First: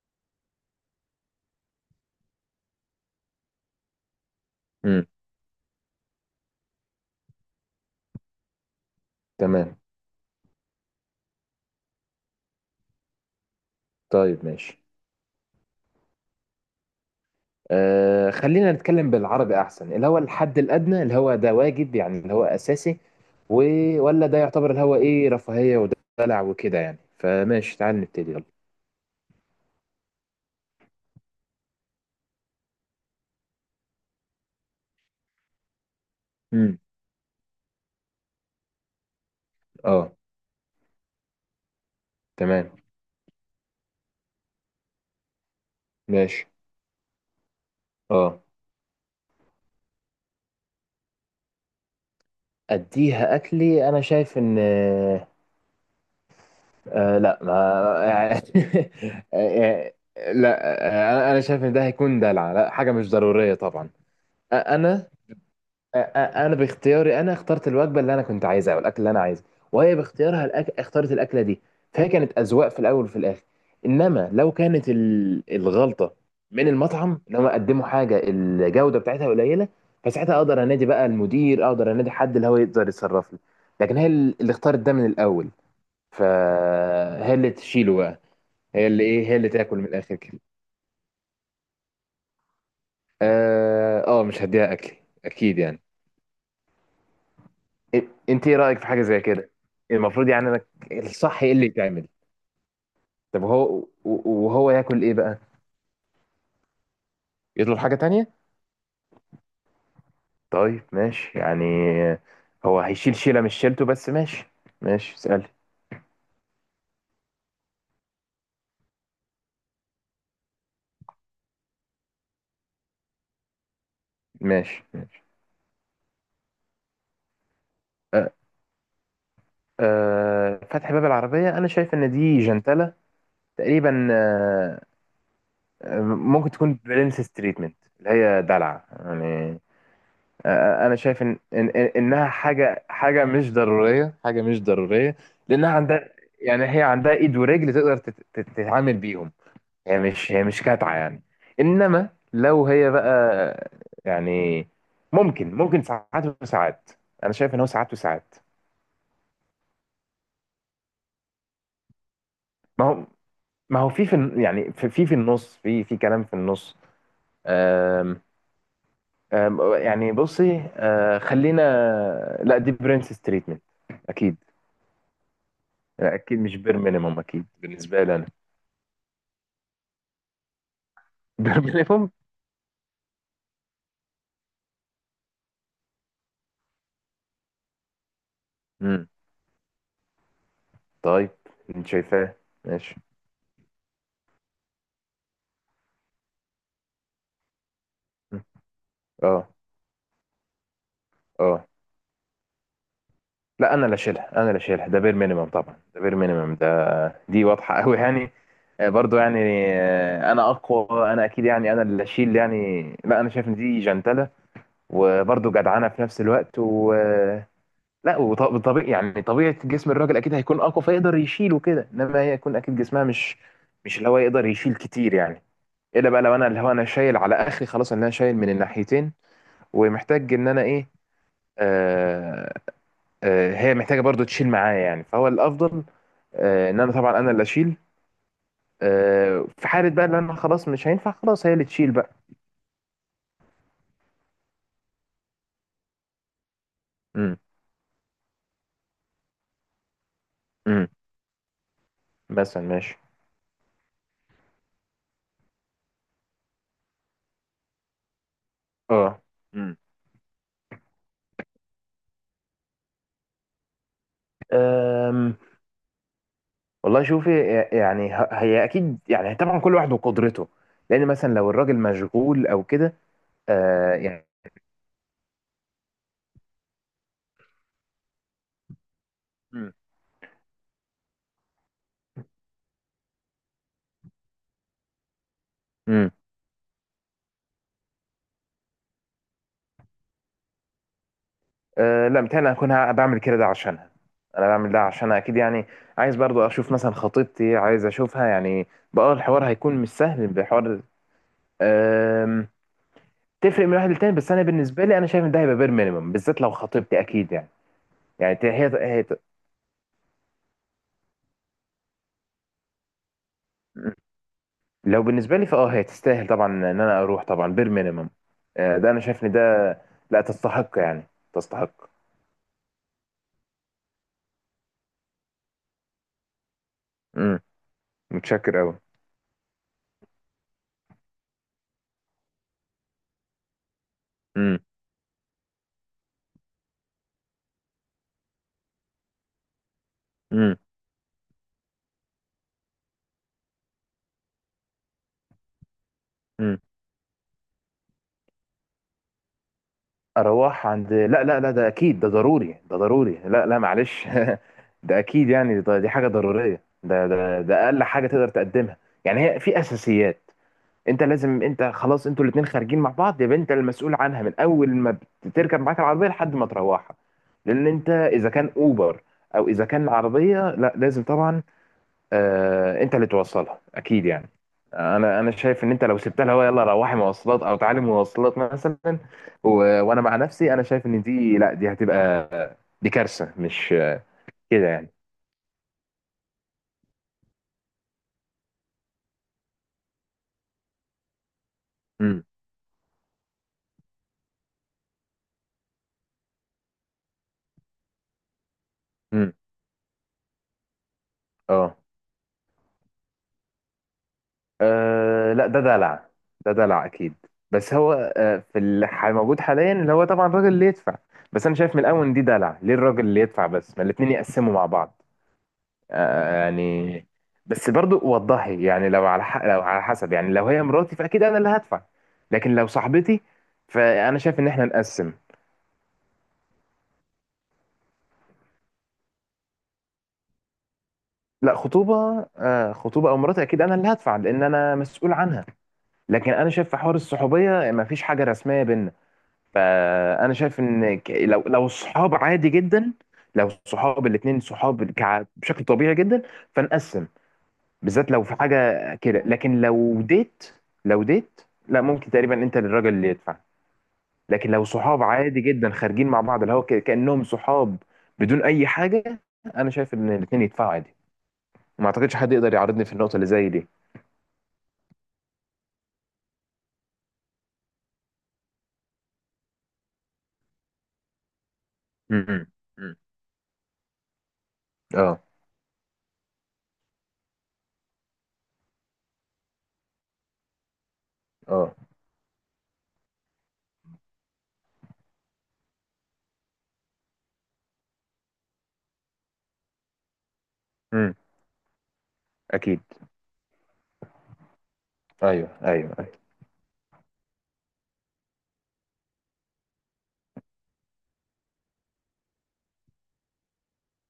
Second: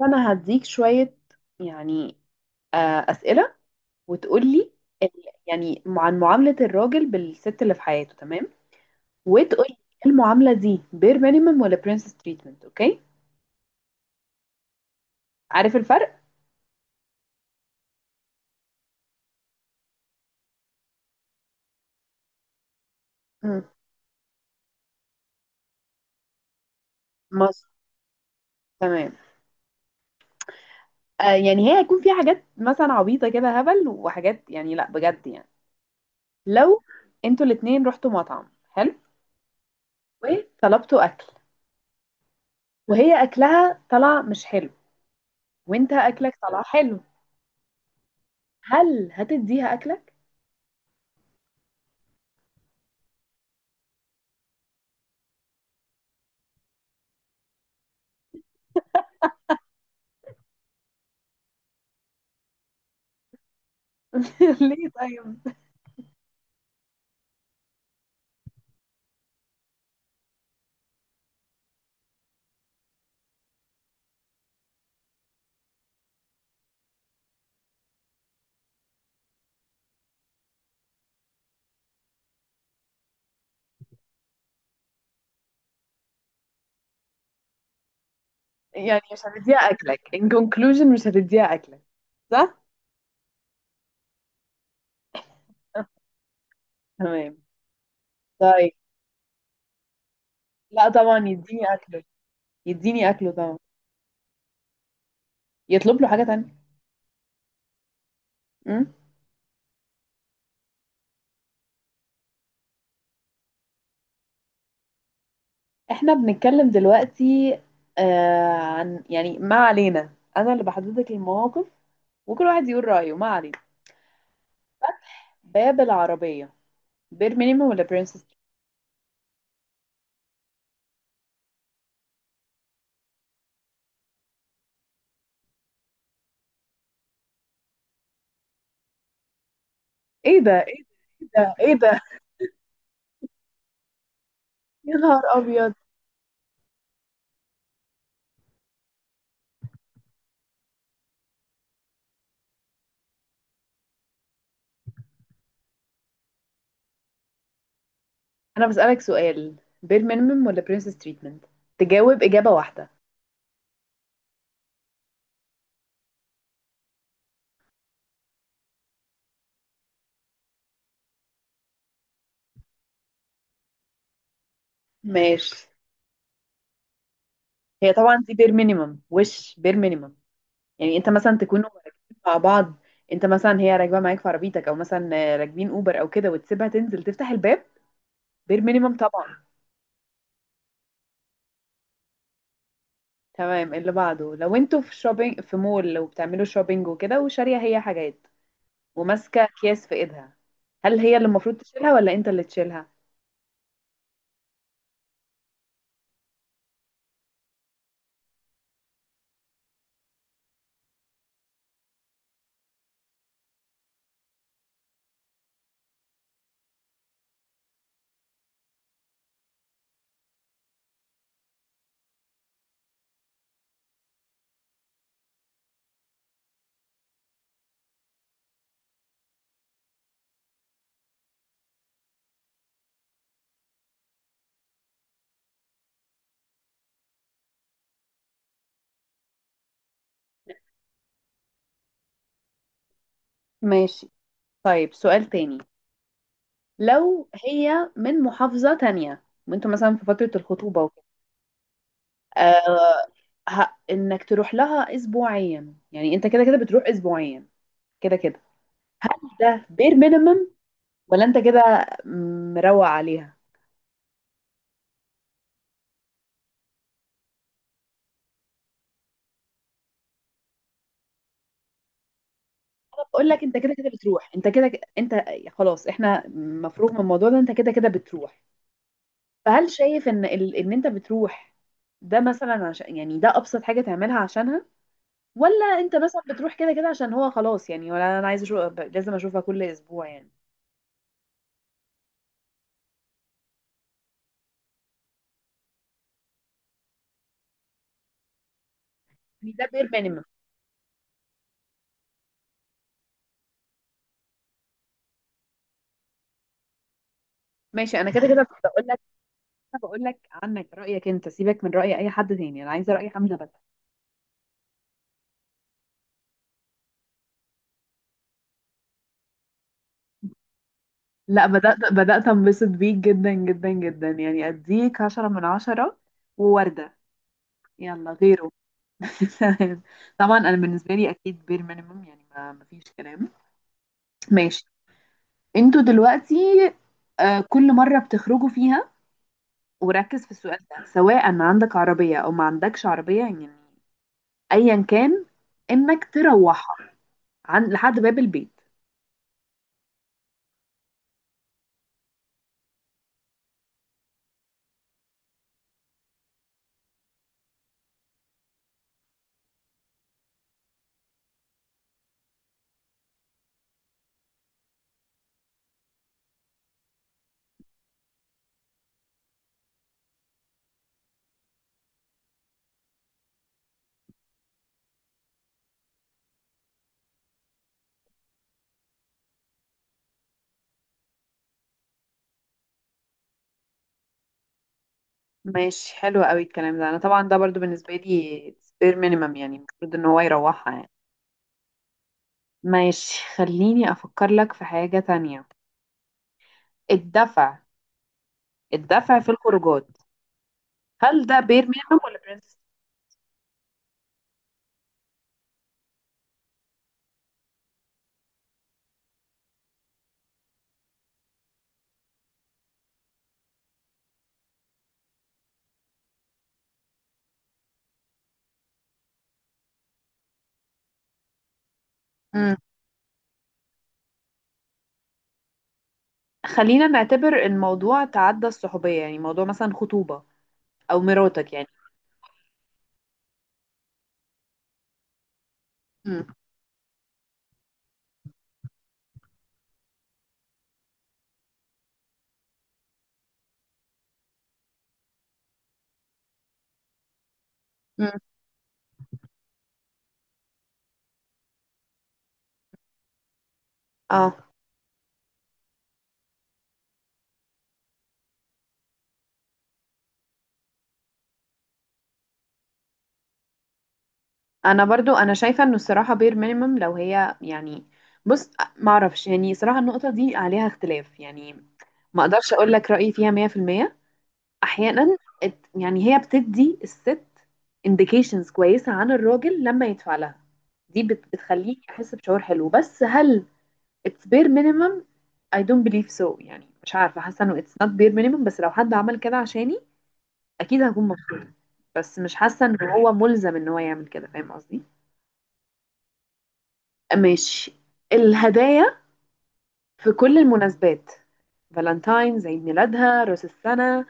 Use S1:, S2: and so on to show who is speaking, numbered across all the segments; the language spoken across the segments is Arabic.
S1: فانا هديك شوية يعني آه، اسئلة وتقولي
S2: امم
S1: ال- يعني عن معاملة الراجل بالست اللي في حياته. تمام. وتقولي
S2: تمام.
S1: المعاملة دي بير مينيمم ولا برنسس تريتمنت. اوكي،
S2: طيب، ماشي.
S1: عارف الفرق؟
S2: آه، خلينا نتكلم بالعربي، احسن اللي هو الحد الادنى، اللي هو ده واجب، يعني اللي هو اساسي، و...
S1: مم.
S2: ولا ده يعتبر اللي هو ايه، رفاهية ودلع وكده. يعني
S1: مصر.
S2: فماشي، تعال نبتدي يلا.
S1: تمام. آه يعني هي هيكون في حاجات مثلا عبيطة كده هبل وحاجات، يعني لا بجد يعني.
S2: امم
S1: لو انتوا الاتنين رحتوا مطعم حلو
S2: اه.
S1: وطلبتوا اكل،
S2: تمام.
S1: وهي اكلها طلع مش حلو وانت اكلك
S2: ماشي.
S1: طلع حلو،
S2: اه،
S1: هل هتديها اكلك؟
S2: اديها اكلي، انا شايف ان آه آه، لا ما... آه، لا، انا شايف ان ده هيكون دلع، لا، حاجة مش ضرورية طبعا.
S1: ليه
S2: انا
S1: طيب؟
S2: انا باختياري، انا اخترت الوجبه اللي انا كنت عايزها، والاكل اللي انا عايزه، وهي باختيارها اختارت الاكله دي، فهي كانت اذواق في الاول وفي الاخر. انما لو كانت الغلطه من المطعم، ان هم قدموا حاجه الجوده بتاعتها قليله، فساعتها اقدر انادي بقى المدير، اقدر انادي حد اللي هو يقدر يتصرف لي. لكن هي اللي اختارت ده من الاول، فهي اللي تشيله بقى. هي
S1: يعني
S2: اللي
S1: مش
S2: ايه، هي اللي
S1: هتديها
S2: تاكل من
S1: اكلك،
S2: الاخر
S1: in
S2: كده.
S1: conclusion مش هتديها اكلك. صح.
S2: اه، مش هديها اكلي، اكيد يعني.
S1: تمام.
S2: إ- انت ايه
S1: طيب،
S2: رايك في حاجه زي كده؟ المفروض يعني انا،
S1: لا طبعا
S2: الصح ايه اللي
S1: يديني اكله.
S2: يتعمل؟
S1: يديني اكله
S2: طب
S1: طبعا.
S2: هو، وهو ياكل ايه بقى؟
S1: يطلب له حاجة تانية.
S2: يطلب حاجه تانية.
S1: أمم.
S2: طيب ماشي يعني، هو هيشيل شيله مش شيلته، بس ماشي. ماشي، اسال.
S1: احنا بنتكلم دلوقتي آه عن، يعني ما علينا، انا اللي بحدد لك المواقف وكل واحد يقول رأيه. ما علينا.
S2: ماشي، ماشي.
S1: باب العربية، بير مينيمم ولا برنسس؟
S2: أه، أه، فتح باب العربيه، انا شايف ان دي جنتله تقريبا. أه، ممكن تكون برنسس تريتمنت، اللي هي دلع يعني.
S1: ايه ده؟ ايه
S2: انا شايف ان
S1: ده؟ ايه ده؟
S2: انها حاجه مش ضروريه، حاجه مش
S1: يا
S2: ضروريه.
S1: نهار
S2: لانها
S1: ابيض.
S2: عندها، يعني هي عندها ايد ورجل تقدر تتعامل بيهم، هي مش كاتعه يعني. انما لو هي بقى، يعني ممكن، ممكن ساعات وساعات، انا شايف ان هو ساعات وساعات.
S1: انا بسألك سؤال، بير مينيمم ولا برنسس تريتمنت؟ تجاوب إجابة
S2: ما
S1: واحدة.
S2: هو ما هو في، في يعني في، في النص، في، في كلام في النص. آم آم يعني بصي، خلينا، لا دي برنسس تريتمنت اكيد.
S1: ماشي.
S2: لا اكيد، مش بير مينيمم، اكيد
S1: هي
S2: بالنسبه لي
S1: طبعا
S2: انا.
S1: دي بير مينيمم. وش بير مينيمم؟ يعني انت مثلا
S2: بير
S1: تكونوا
S2: مينيمم.
S1: راكبين مع بعض، انت مثلا هي راكبه معاك في عربيتك، او مثلا راكبين اوبر او كده، وتسيبها تنزل تفتح الباب. بير مينيمم
S2: امم
S1: طبعا.
S2: طيب، انت شايفاه، ماشي.
S1: تمام، اللي بعده. لو انتوا في شوبينج في مول، لو بتعملوا شوبينج وكده وشاريه هي حاجات
S2: مم.
S1: وماسكه
S2: اه،
S1: اكياس في ايدها، هل هي اللي المفروض
S2: اه
S1: تشيلها ولا انت اللي تشيلها؟
S2: لا، انا اللي شايلها، انا اللي شايلها، ده بير مينيمم طبعا، ده بير مينيمم ده. دي واضحه قوي يعني. برضو يعني، انا اقوى، انا اكيد يعني انا اللي اشيل يعني، لا انا شايف ان دي جنتله وبرضو جدعانه في نفس الوقت. و لا، وطبيعي يعني، طبيعه جسم الراجل اكيد هيكون اقوى فيقدر يشيل وكده، انما هي يكون اكيد جسمها مش، مش اللي هو يقدر يشيل كتير يعني. الا بقى لو انا، اللي هو انا شايل على اخري خلاص، ان انا شايل من الناحيتين ومحتاج ان انا ايه، آه، آه هي محتاجه برضو تشيل معايا يعني، فهو الافضل آه، ان انا طبعا انا اللي اشيل. آه، في حاله بقى ان انا خلاص مش هينفع، خلاص هي اللي تشيل بقى.
S1: ماشي. طيب سؤال تاني. لو
S2: امم
S1: هي من محافظه تانية وانتوا مثلا في فتره الخطوبه
S2: امم
S1: وكده،
S2: مثلا ماشي.
S1: آه، انك تروح لها اسبوعيا. يعني انت كده كده بتروح اسبوعيا، كده كده.
S2: اه.
S1: ده
S2: امم
S1: بير مينيمم ولا انت كده مروق عليها؟
S2: أم، والله شوفي، يعني هي اكيد يعني، طبعا كل واحد وقدرته، لان مثلا لو الراجل مشغول او كده.
S1: انا بقول لك، انت كده كده
S2: آه يعني.
S1: بتروح، انت كده انت خلاص، احنا مفروغ من الموضوع ده، انت كده كده بتروح. فهل شايف ان ان انت بتروح ده مثلا عشان، يعني ده ابسط حاجه تعملها عشانها، ولا انت
S2: مم.
S1: مثلا بتروح كده كده عشان هو خلاص، يعني ولا انا عايز اشوف، لازم اشوفها كل اسبوع يعني؟
S2: أه لا، متهيألي أنا هكون بعمل كده ده عشانها، أنا بعمل ده عشانها أكيد يعني. عايز برضو أشوف مثلا خطيبتي، عايز أشوفها يعني، بقى الحوار
S1: يعني ده
S2: هيكون
S1: بير
S2: مش
S1: مينيمم.
S2: سهل بحوار. أم، تفرق من واحد للتاني، بس أنا بالنسبة لي أنا شايف إن ده هيبقى بير مينيمم، بالذات لو خطيبتي، أكيد يعني.
S1: ماشي، انا كده
S2: يعني
S1: كده بقول. انا
S2: هي،
S1: بقول لك عنك، رايك انت، سيبك من راي اي حد تاني، انا عايزه راي حمزه بس.
S2: لو بالنسبة لي فأه هي تستاهل طبعا إن أنا أروح، طبعا بير مينيمم. أه، ده أنا شايف إن ده، لا تستحق يعني،
S1: لا، بدأت
S2: تستحق.
S1: بدأت انبسط بيك جدا جدا جدا، يعني اديك عشرة من عشرة ووردة.
S2: امم
S1: يلا غيره.
S2: متشكر أوي.
S1: طبعا انا بالنسبة لي اكيد بير مينيمم، يعني ما فيش كلام.
S2: امم
S1: ماشي. انتوا دلوقتي، آه، كل مرة بتخرجوا فيها، وركز في السؤال ده، سواء ما عندك عربية او ما عندكش عربية، يعني ايا كان، انك
S2: امم
S1: تروحها عن لحد باب البيت.
S2: اروح عند، لا لا لا، ده اكيد، ده ضروري، ده ضروري، لا لا معلش. ده اكيد يعني، ده دي حاجه ضروريه، ده اقل حاجه تقدر تقدمها. يعني هي في اساسيات، انت لازم، انت خلاص انتوا الاتنين خارجين مع بعض، يبقى انت المسؤول عنها من اول ما بتركب معاك العربيه لحد ما تروحها. لان انت اذا كان اوبر او اذا كان عربيه، لا لازم طبعا، انت اللي توصلها اكيد يعني. انا شايف ان انت لو سبتها لها يلا روحي مواصلات او تعالي مواصلات مثلا، و... وانا مع نفسي، انا شايف ان دي، لا دي هتبقى، دي كارثه، مش كده يعني.
S1: ماشي، حلو قوي الكلام ده. انا طبعا ده برضو بالنسبه لي سبير مينيمم، يعني المفروض ان هو يروحها يعني.
S2: امم
S1: ماشي، خليني افكر لك في حاجه تانية. الدفع، الدفع في
S2: امم
S1: الخروجات، هل ده بير
S2: اه،
S1: مينيمم ولا برنس؟
S2: لا ده دلع، ده دلع اكيد. بس هو، في اللي موجود حاليا، اللي هو طبعا الراجل اللي يدفع، بس انا شايف من الاول ان دي دلع. ليه الراجل اللي يدفع بس، ما الاتنين يقسموا مع بعض؟ يعني بس برضو وضحي يعني، لو على لو على حسب، يعني لو هي مراتي فاكيد انا اللي هدفع، لكن
S1: امم.
S2: لو صاحبتي فانا شايف ان احنا نقسم.
S1: خلينا نعتبر الموضوع تعدى الصحوبيه، يعني موضوع مثلا خطوبه او مراتك
S2: لا،
S1: يعني.
S2: خطوبه آه، خطوبه او مراتي اكيد انا اللي هدفع، لان انا مسؤول عنها.
S1: امم.
S2: لكن انا شايف في حوار الصحوبيه ما فيش حاجه رسميه بينا، فانا شايف ان لو الصحاب عادي جدا، لو الصحاب الاتنين صحاب بشكل طبيعي جدا، فنقسم، بالذات
S1: امم.
S2: لو في حاجة كده. لكن لو ديت، لو ديت، لا ممكن تقريبا انت للراجل اللي يدفع،
S1: اه.
S2: لكن لو صحاب عادي جدا خارجين مع بعض، اللي هو كأنهم صحاب بدون اي حاجة، انا شايف ان الاتنين يدفعوا عادي، ما اعتقدش حد يقدر يعارضني في النقطة اللي زي دي.
S1: انا برضو انا شايفه انه الصراحه بير مينيمم لو هي يعني، بص، معرفش، يعني صراحه النقطه دي عليها اختلاف يعني، ما
S2: امم
S1: اقدرش اقول لك رايي فيها 100%. احيانا،
S2: اه،
S1: يعني هي بتدي الست indications كويسه عن الراجل لما يدفع لها، دي
S2: اه.
S1: بتخليه يحس بشعور حلو، بس هل it's bare minimum؟ I don't believe so. يعني مش عارفه، حاسه انه it's not bare minimum، بس لو حد عمل كده عشاني اكيد هكون
S2: امم
S1: مبسوطه، بس مش حاسه
S2: اكيد.
S1: انه هو ملزم ان هو يعمل كده. فاهم قصدي؟
S2: ايوه ايوه ايوه.
S1: ماشي. الهدايا في كل المناسبات، فالنتاينز، عيد ميلادها، راس السنه،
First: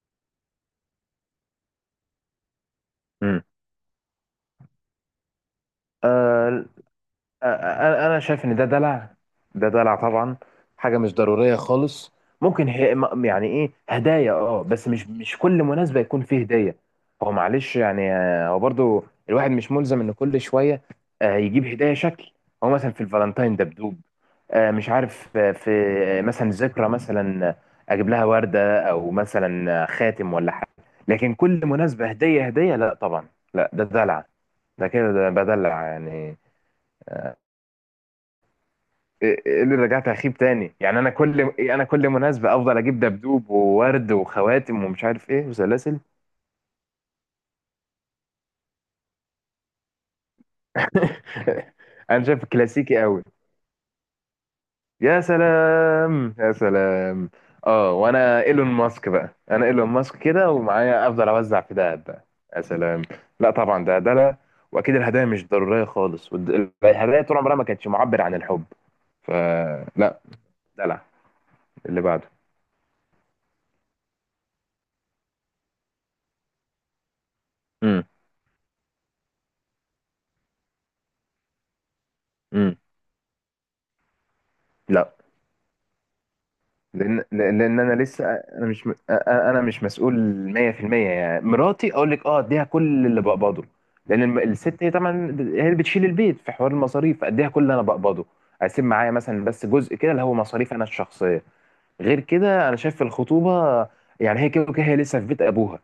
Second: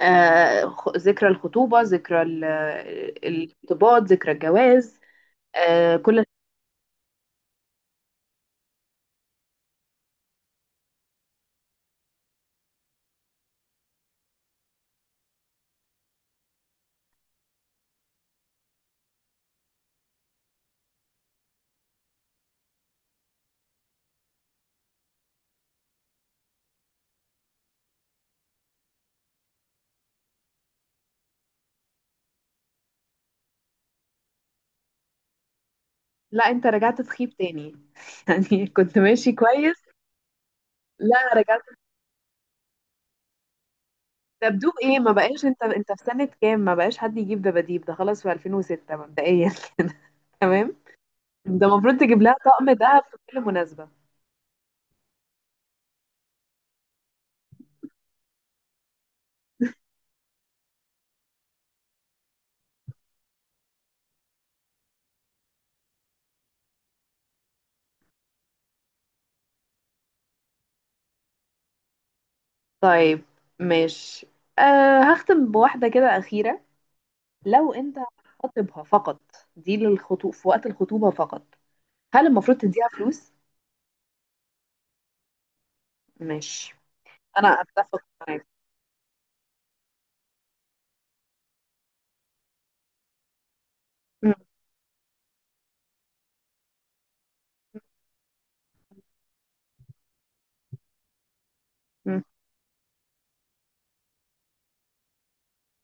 S1: آه، ذكرى الخطوبة، ذكرى الارتباط، ذكرى الجواز، آه، كل.
S2: امم انا شايف ان ده دلع، ده دلع طبعا، حاجه مش ضروريه خالص. ممكن هي يعني ايه، هدايا اه، بس مش، مش كل مناسبه يكون فيه هديه، هو معلش يعني. هو برضو الواحد مش ملزم ان كل شويه يجيب هدايا شكل، هو مثلا في الفالنتاين دبدوب، مش عارف، آه، في آه، مثلا ذكرى، مثلا، اجيب لها ورده، او مثلا خاتم ولا حاجه. لكن كل مناسبه هديه، هديه لا طبعا، لا ده دلع، ده كده ده بدلع يعني.
S1: لا، انت رجعت تخيب تاني. يعني كنت ماشي
S2: ايه، إيه اللي
S1: كويس.
S2: رجعت اخيب تاني يعني، انا
S1: لا
S2: كل
S1: رجعت.
S2: إيه، انا كل مناسبه افضل اجيب دبدوب وورد
S1: دبدوب
S2: وخواتم
S1: ايه؟
S2: ومش
S1: ما
S2: عارف
S1: بقاش
S2: ايه
S1: انت، انت
S2: وسلاسل؟
S1: في سنة كام؟ ما بقاش حد يجيب دباديب، ده خلاص في 2006 مبدئيا. تمام. ده المفروض تجيب
S2: انا
S1: لها
S2: شايف
S1: طقم
S2: كلاسيكي
S1: دهب في
S2: قوي،
S1: كل مناسبة.
S2: يا سلام، يا سلام. اه، وانا ايلون ماسك بقى، انا ايلون ماسك كده ومعايا، افضل اوزع في دهب بقى، يا سلام. لا طبعا، ده ده لا. واكيد الهدايا مش ضروريه خالص، الهدايا طول عمرها ما كانتش معبر عن الحب، فلا، دلع. اللي بعده.
S1: طيب ماشي. أه، هختم بواحدة كده أخيرة. لو انت
S2: امم
S1: خاطبها فقط، دي للخطوب في وقت الخطوبة فقط، هل المفروض
S2: امم
S1: تديها فلوس؟
S2: لا.
S1: ماشي.
S2: لان
S1: انا
S2: لان لأن
S1: اتفق
S2: انا لسه،
S1: معاك.
S2: انا مش انا مش مسؤول 100%، يعني مراتي اقول لك اه اديها كل اللي بقبضه، لان
S1: م-
S2: الست هي طبعا هي اللي بتشيل البيت في حوار المصاريف، اديها كل اللي انا بقبضه، اسيب معايا مثلا بس جزء كده اللي هو مصاريف انا الشخصيه. غير
S1: م-
S2: كده انا شايف الخطوبه، يعني هي كده وكده هي لسه في بيت ابوها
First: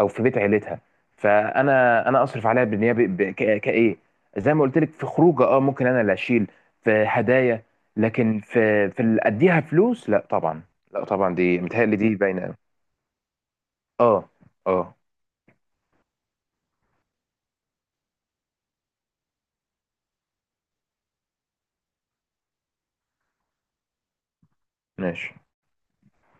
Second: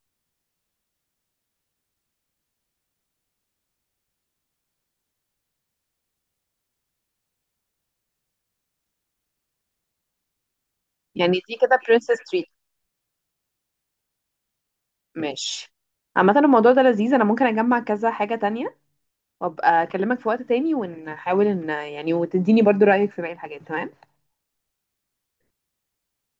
S2: او في بيت عيلتها، انا اصرف عليها بالنيابه كايه، زي ما قلت لك، في خروجه اه ممكن انا اللي اشيل، في هدايا، لكن في، في اللي اديها فلوس، لا طبعا، لا
S1: يعني
S2: طبعا
S1: دي
S2: دي
S1: كده
S2: متهيألي دي
S1: برنسس
S2: باينه
S1: تريت.
S2: أوي. اه. اه،
S1: ماشي. عامة الموضوع ده لذيذ، انا ممكن اجمع كذا حاجة تانية وابقى اكلمك في وقت تاني، ونحاول ان يعني، وتديني برضو رأيك في باقي الحاجات. تمام.
S2: ماشي.